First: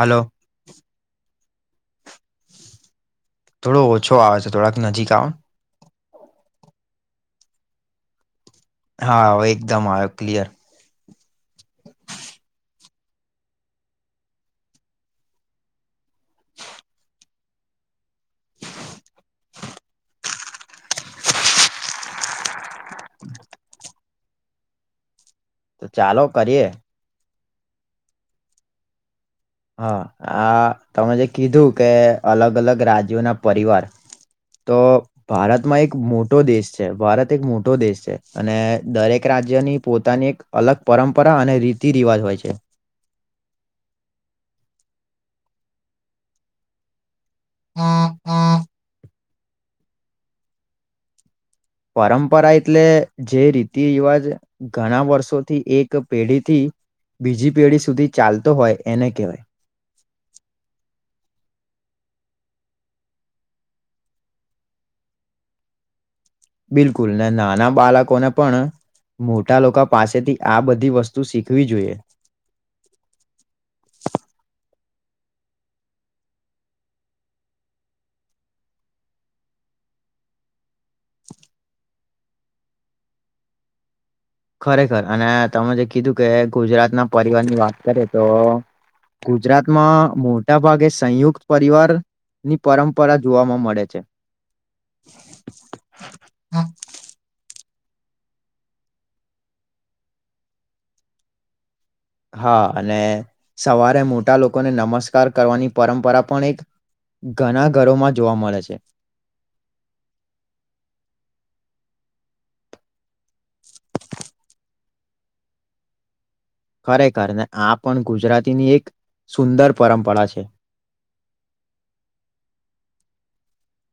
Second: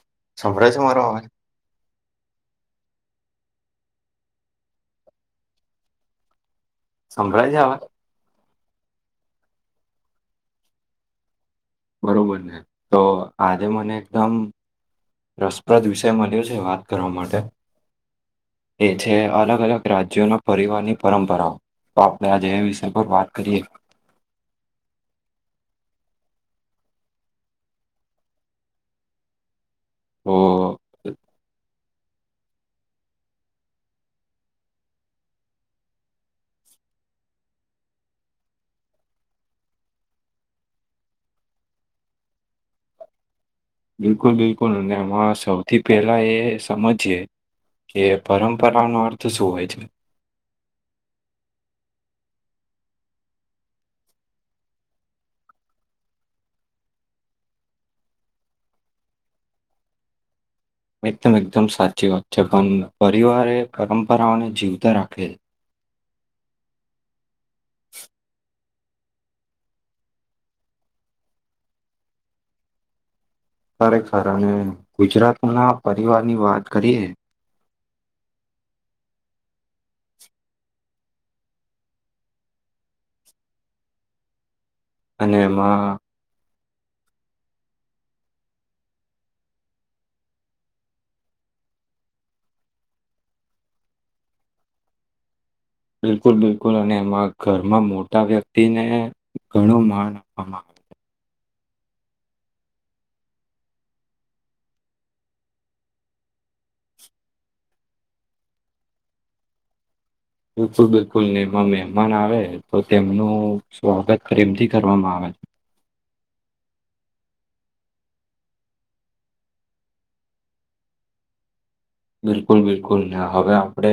હાલો સંભળાય છે મારો અવાજ થોડો ઓછો આવે છે થોડાક નજીક આવો સમભળાય છે હવે હા એકદમ આવ્યો ક્લિયર બરોબર ને તો આજે મને એકદમ રસપ્રદ વિષય મળન્યો છે વાત કરવા માટે એ છે અલગ અલગ રાજ્યોના પરિવારની પરંપરાઓ તો આપડણે આજે એ વિષય પર વાત કરીએ તો ચાલો કરીએ હા તો આ તમે જે કીધું કે અલગ અલગ રાજ્યોના પરિવાર તો ભારતમાં એક મોટો દેશ છે ભારત એક મોટો દેશ છે અને દરેક રાજ્યની પોતાની એક અલગ પરંપરા અને રીતિ રિવાજ હોય છે બિલકુલ બિલકુલ અને એમાં સૌથી પેલા એ સમજીયે કે પરંપરાનો અર્થ શું હોય છે પરંપરા એટલે જે રીતિ રિવાજ ઘણા વર્ષોથી એક પેઢીથી બીજી પેઢી સુધી ચાલતો હોય એને કહેવાય [inaudible] એકદમ એકદમ સાચી વાત છે પણ પરિવારે પરંપરાઓને જીવતા રાખેલ બિલકુલ ને નાના બાળકોને પણ મોટા લોકો પાસેથી આ બધી વસ્તુ શીખવી જોઈએ ખરેખર અને ગુજરાતના પરિવારની વાત કરીએ ખરેખર અને તમે જે કીધું કે ગુજરાતના પરિવાર ની વાત કરીએ તો ગુજરાતમાં મોટા ભાગે સંયુક્ત પરિવાર ની પરંપરા જોવામાં મળે છે બિલકુલ બિલકુલ અને એમાં ઘર એમાં મોટા વ્યક્તિને ઘણું માન આપવામાં આવે છે હા અને સવારે મોટા લોકોને નમસ્કાર કરવાની પરંપરા પણ એક ઘણા ઘરોમાં જોવા મળે છે, [inaudible] બિલકુલ બિલકુલ ને એમાં મમાન આવે તો તેમનું સ્વાગત કરીરીમથી કરવામાં આવે [inaudible] ખરેખર ને આ પણ ગુજરાતીની એક સુંદર પરંપરા છે, [inaudible] બિલકુલ બિલકુલને હવે આપડે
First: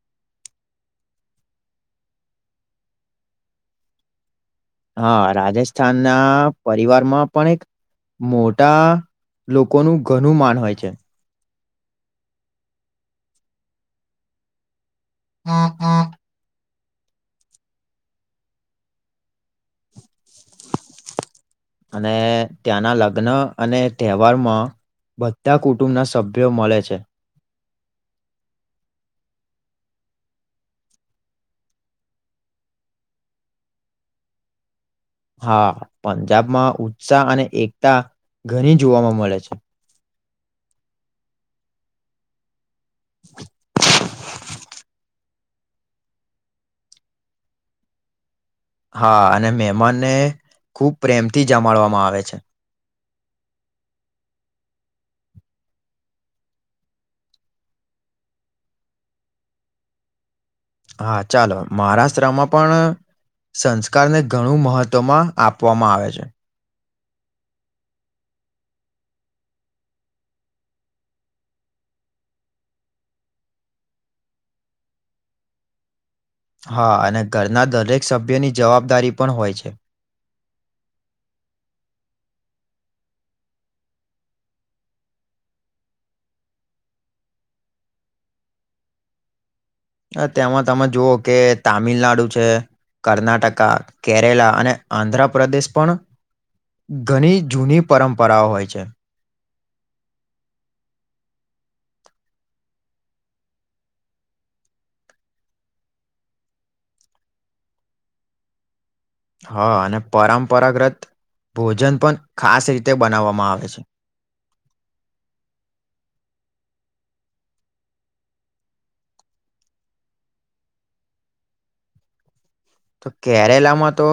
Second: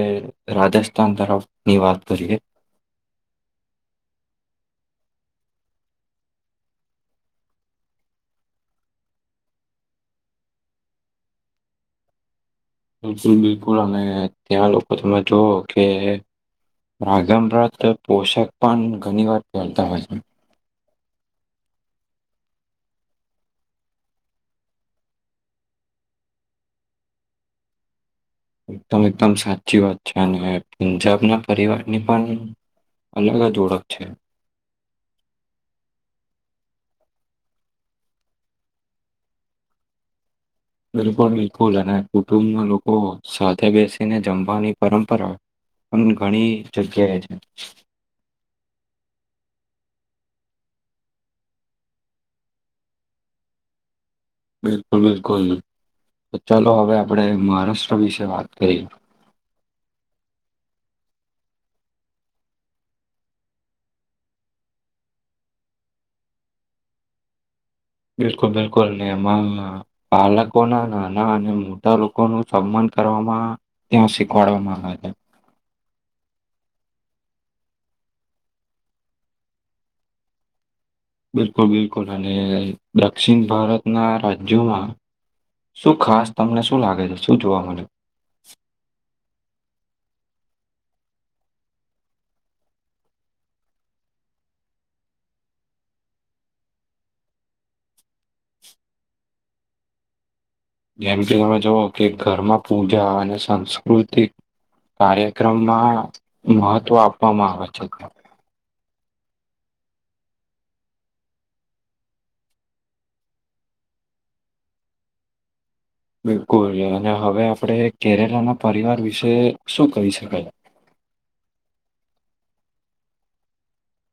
રાજસ્થાન તરફની વાત કરીએ. [inaudible] હા, રાજસ્થાન ના પરિવારમાં પણ એક મોટા લોકોનું ઘનું માન હોય છે, બિલકુલ બિલકુલ અને ત્યાં લોકો તમે જોઓ કે રાગભ્રત પોષાક પાન ઘણી વાર ફહેરતા હોય છે, અને ત્યાંના લગ્ન અને તહેવારમાં બધા કુટુંબના સભ્યો મળે છે, એકદમ એકદમ સાચી વાત છે, અને પંજાબના પરિવારની પણ અલગ ઓળખ છે, હા, પંજાબમાં ઉત્સાહ અને એકતા ઘણી જોવાવામાં મળે છે, બિલકુલ બિલકુલ અને કુટુંબના લોકો સાથે બેસીને જમવાની પરંપરા પણ ઘણી જગ્યાએ છે, હા, અને મહેમાનને ખૂબ પ્રેમથી જમાડવામાં આવે છે. બિલકુલ બિલકુલ તો ચાલો હવે આપણેે મહારાષ્ટ્ર વિશે વાત કરી હા, ચાલો મહારાષ્ટ્રામાં પણ સંસ્કારને ઘણું મહત્વમાં આપવામાં આવે છે, બિલકુલ બિલકુલ ને એમાં બાલકોના નાના અને મોટા લોકો ન સંબંધ કરવામાં ત્યાં શીખવાડવામાં આવે છે, હા, અને ઘરના દરેક સભ્યોની જવાબદારી પણ હોય છે. બિલકુલ બિલકુલ અને દક્ષિણ ભારતના રાજ્યોમાં શું ખાસ તમને શું લાગે છે શું જોવા મળે? અ તેમાં તમે જુઓ કે તામિલનાડુ છે, કર્ણાટકા કેરેલા અને આંધ્રપદેશ પણ ઘણી જૂની પરંપરાઓ હોય છે, [inaudible] જેમ કે તમે જુઓ કે ઘરમાં પૂજા અને સાસ્કૃતિક કાર્યક્રમમાં મહત્વ આપવામાં આવે છે, હા, અને પરંપરાગ્રત ભોજન પણ ખાસ રીતે બનાવવામાં આવે છે, [inaudible] બિલકુલ અને હવે આપણે કેરેલાના પરિવાર વિશે શું કહી શકાય, [inaudible] તો કેરેલા માં તો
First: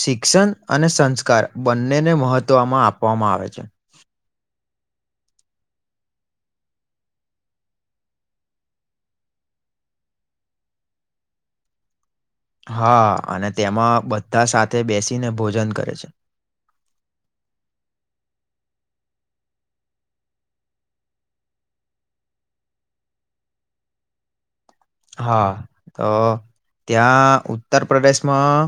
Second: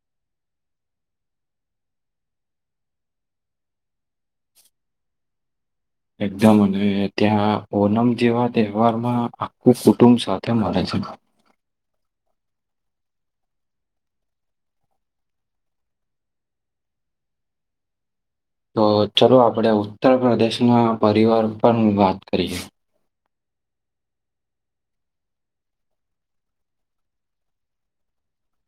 શિક્ષણ અને સંસ્કાર બંનેને મહત્વમાં આપવામાં આવે છે, એકદમ અને ત્યાં ઓનમ જેવા તહેવાર માં આખું કુટુંબ સાથે મળે છે, [unintelligible] હા, અને તેમાં બધા સાથે બેસીને ભોજન કરે છે. [unintelligible] તો ચાલ આપડે ઉત્તર પ્રદેશ ના પરિવાર પર વાત કરીએ, હા, તો ત્યાં ઉત્તર પ્રદેશમાં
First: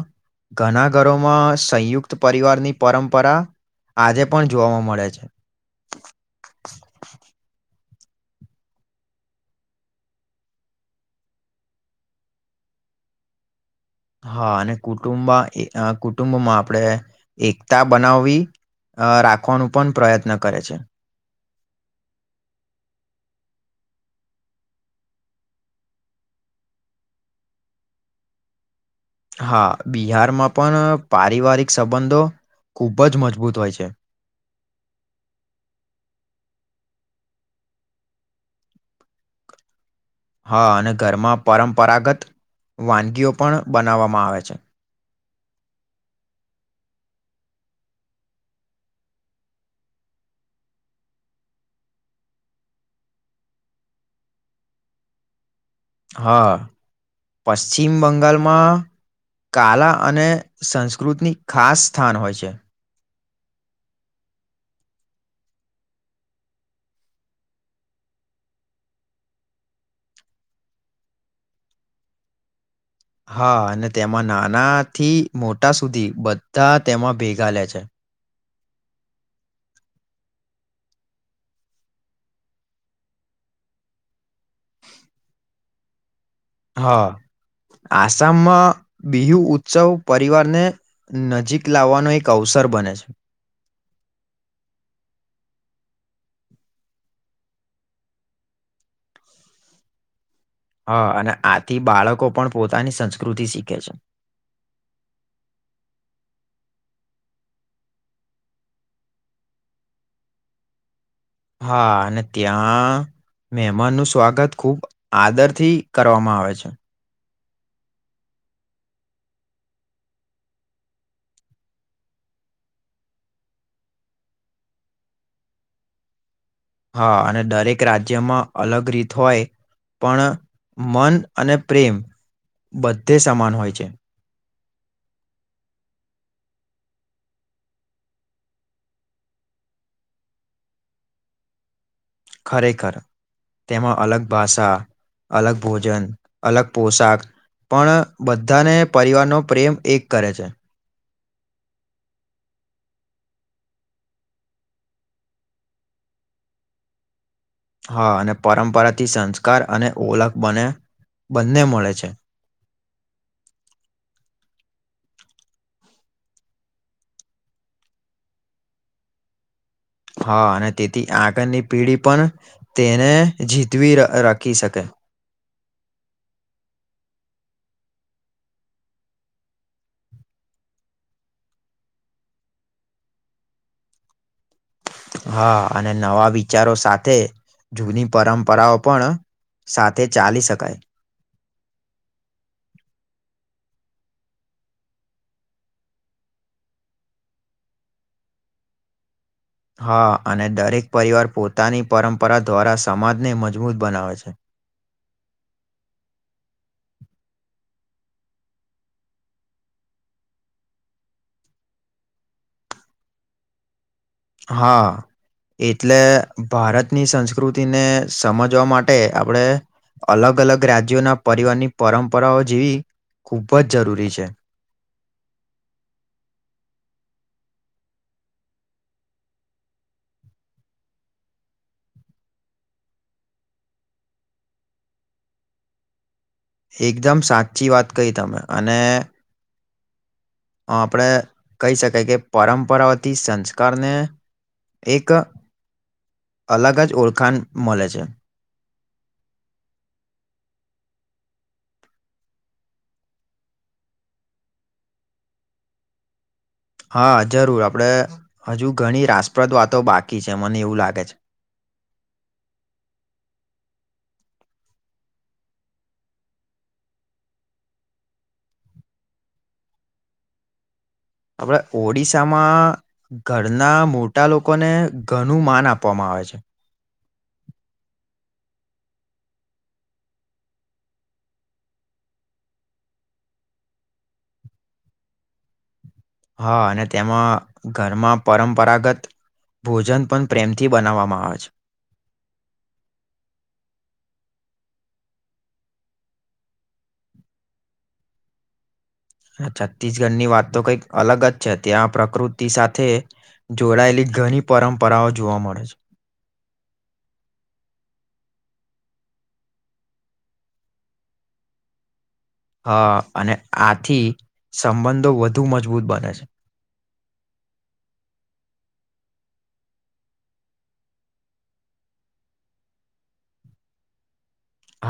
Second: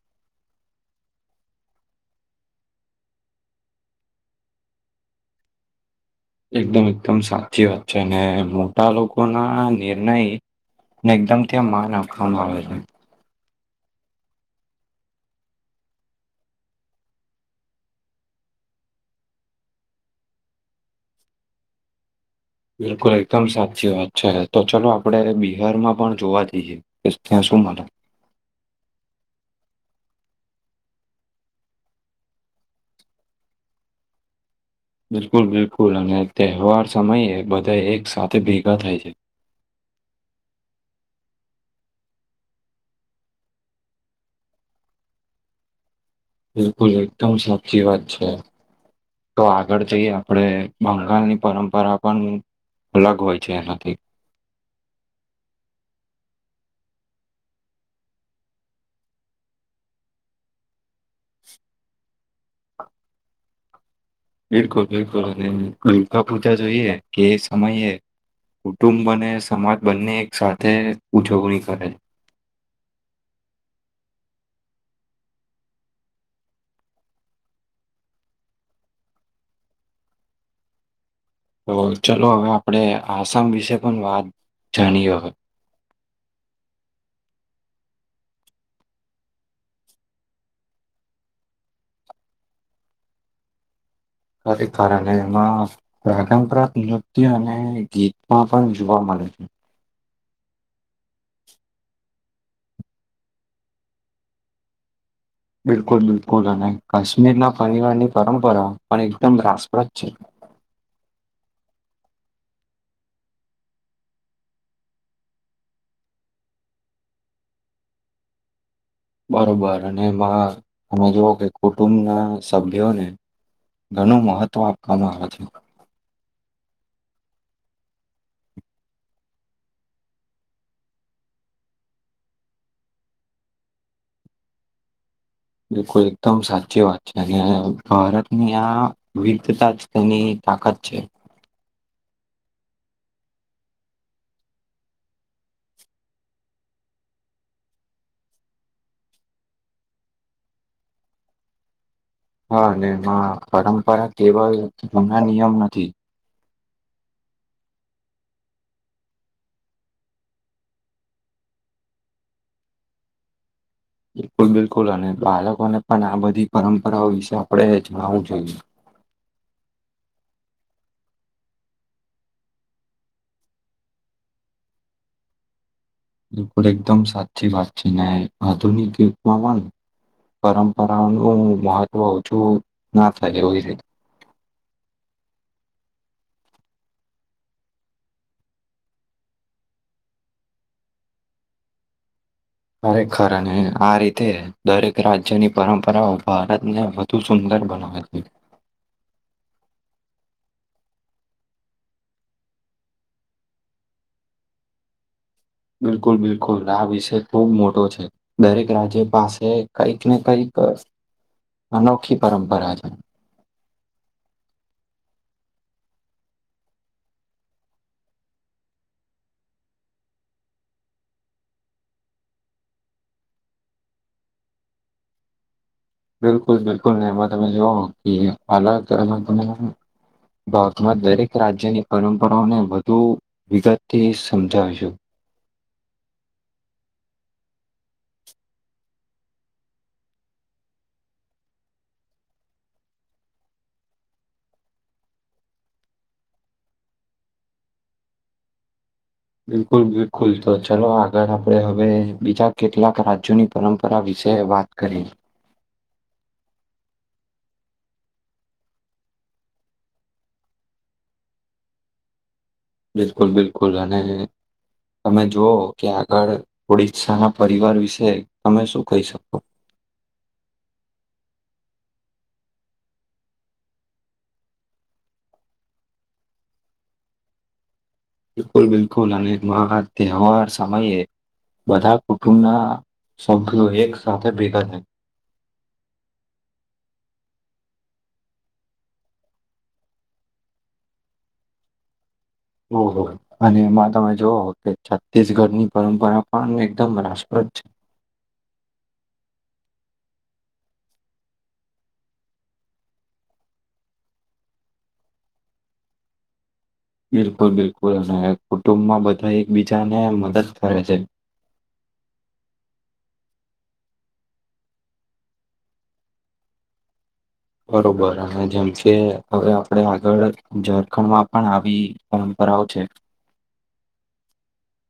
ઘણા ઘરોમાં સંયુક્ત પરિવારની પરંપરા આજે પણ જોવાવામાં મળે છે, એકદમ એકદમ સાચી વાત છે અને મોટા લોકો ના નિર્ણય ને એકદમ ત્યાં માન આપખવામાં આવે છે હા અને કુટુંબ કુટુંબમાં આપણે એકતા બનાવવી અ રાખવાનું પણ પ્રયત્ન કરે છે બિલકુલ એકદમ સાચી વાત છે તો ચાલો આપડ બિહારમાં પણ જોવા જઈએ ત્યાં સુ શ મા હા બિહારમાં પણ પારિવારિક સંબંધો ખૂબ જ મજબૂત હોય છે બિલકુલ બિલકુલ અને તહેવાર સમયે બધા એક સાથે ભેગા થાય છે [unintelligible] હા અને ઘરમાં પરંપરાગત વાનગીઓ પણ બનાવવામાં આવે છે બિલકુલ એકદમ સાચી વાત છે તો આગળ જઈએ આપણેે બંગાળની પરંપરા પણ અલગ હોય છે એનાથી હા પશ્ચિમ બંગાળમાં કાલા અને સંસ્કૃતિની ખાસ સ્થાન હોય છે બિલકુલ બિલકુલ અને દુર્ગા પૂજા જોઈએ કે સમય એ કુટુંબને સમાજ બંને એક સાથે ઉજવણી કરે હા અને તેમાં નાના થી મોટા સુધી બધા તેમાં ભેગા લે છે તો ચલો હવે આપણે આસામ વિશે પણ વાત જાણીએ હા આસામમાં બિહુ ઉત્સવ પરિવારને નજીક લાવવાનો એક અવસર સર બને છે [inaudible] કારણે એમાં પરંપરાત નૃત્ય અને ગીતમાં પણ જોવા મળે છે હા અને આથી બાળકો પણ પોતાની સંસ્કૃતિ શીખે છે બિલકુલ બિલકુલ અને કાશ્મીરના પરિવારની પરંપરા પણ એકદમ રાસપ્રદ છે [inaudible] હા અને ત્યાં મહેમાનનું સ્વાગત ખૂબ આદરથી કરવામાં આવે છે બરોબર અને એમાં તમે જોવ કે કુટુંબ ના સભ્યોને ઘણું મહત્વ આપવામાં આવે છે હા અને દરેક રાજ્યમાં અલગ રીત હોય પણ મન અને પ્રેમ બધે સમાન હોય છે બિલકુલ એકદમ સાચી વાત છે અને ભારતની આ વિવિધતા જ તેની તાકાત છે ખરેખર તેમાં અલગ ભાષા અલગ ભોજન અલગ પોશાક પણ બધાને પરિવારનો પ્રેમ એક કરે છે. હા ને એમાં પરંપરા કેવલ હમણા નિયમ નથી. હા અને પરંપરાથી સંસ્કાર અને ઓલખ બને બંને મળે છે. બિલકુલ બિલકુલ અને બાળકોને પણ આ બધી પરંપરાઓ વિશે આપણે જણાવું જોઈએ. હા અને તેથી આગળની પીઢી પણ તેને જીતવી ર રાખી શકે. એકદમ સાચી વાત છે ને આધુનિક યુગમાં પણ પરંપરાઓનું ઓ મહત્વ ઓછું ના થાય એવી રીત. હા અને નવા વિચારો સાથે જૂની પરંપરાઓ પણ સાથે ચાલી શકાય ખરેખર અને આ રીતે દરેક રાજ્યની પરંપરાઓ ભારતને વધુ સુંદ ર બનાવે છે. હા, અને દરેક પરિવાર પોતાની પરંપરા દ્વારા સમાજને મજબૂત બનાવે છે. બિલકુલ બિલકુલ આ વિષય ખુબ મોટો છે દરેક રાજ્ય પાસે કઈક ને કઈક પાસ અનોખી પરંપરા છે. હા. એટલે ભારતની સંસ્કૃતિને સમજવા માટે આપડે અલગ અલગ રાજ્યોના પરિવારની પરંપરાઓ જેવી ખૂબ જ જરૂરી છે. બિલકુલ બિલકુલ ને એમાં તમે જો કે અલગ અલગ ને ભારતમાં દરેક રાજ્યની પરંપરાઓને વધુ વિગતથી સમજાવીશું એકદમ સાચી વાત કહી તમે અને આપણે કહી શકાય કે પરંપરાવતી સંસ્કારને એક અલગ જ ઓળખાણ મલે છે. બિલકુલ બિલકુલ તો ચલો આગળ આપડે હવે બીજા કેટલાક રાજ્યોની પરંપરા વિ શે વાત કરી હા, જરૂર આપડે હજુ ઘણી રાસપ્રદ વાતો બાકી છે મને એવું લાગે છે. બિલકુલ બિલકુલ અને તમે જોઓ કે આગળ ઓડીસા ના પરિવાર વિશે તમે શું કહી શકો? આપણે ઓડિશામાં ઘરના મોટા લોકોને ઘનું માન આપવામાં આવે છે. બિલકુલ બિલકુલ અને મહા તહેવાર સમયે બધા કુટુંબના સભ્યો એક સાથે ભેગા થાય હા, અને તેમાં ઘરમાં પરંપરાગત ભોજન પણ પ્રેમથી બનાવવામાં આવે છે. ઓહો અને એમાં તમે જોઓ કે છત્તીસગઢની પરંપરા પણ એકદમ રાષ્ટ્ર અચ. હા, છત્તીસગઢની વાત તો કંઈક અલગ જ છે, ત્યાં પ્રકૃતિ સાથે જોડાયેલી ઘણી પરંપરાઓ જોવા મળે છે. બિલકુલ બિલકુલ અને કુટુંબમાં બધા એકબીજાને મદદ કરે છે. હા, અને આથી સંબંધો વધુ મજબૂત બને છે. બરોબર અને જેમ કે હવે આપડે આગળ ઝારખંડમાં પણ આવી પરં પરાઓ છે.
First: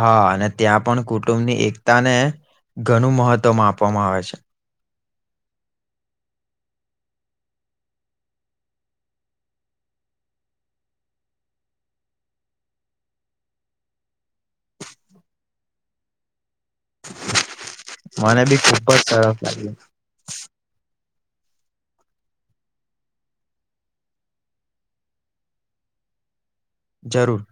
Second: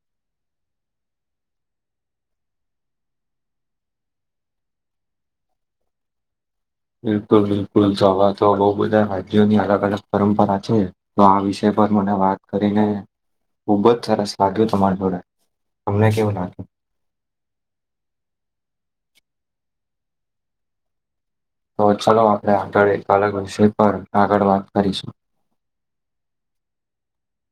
હા, અને ત્યાં પણ કુટુંબની એકતા ને ઘણું મહત્વમ આપવામાં આવે છે. બિલકુલ બિલકુલ તોવા તો બોવ બધા રાજ્યોની અલગ અલગ પરંપરા છે, તો આ વિષય પર મને વાત કરીને ખુબ જ સરસ લાગ્યું તમારા જોડે તમનેં કેવુ લાગ્યું મને બી ખુબ જ સરસ લાગ્યું તો ચલો આપણે આગળ એક અલગ વિષય પર આગળ વાત કરીશું જરૂર.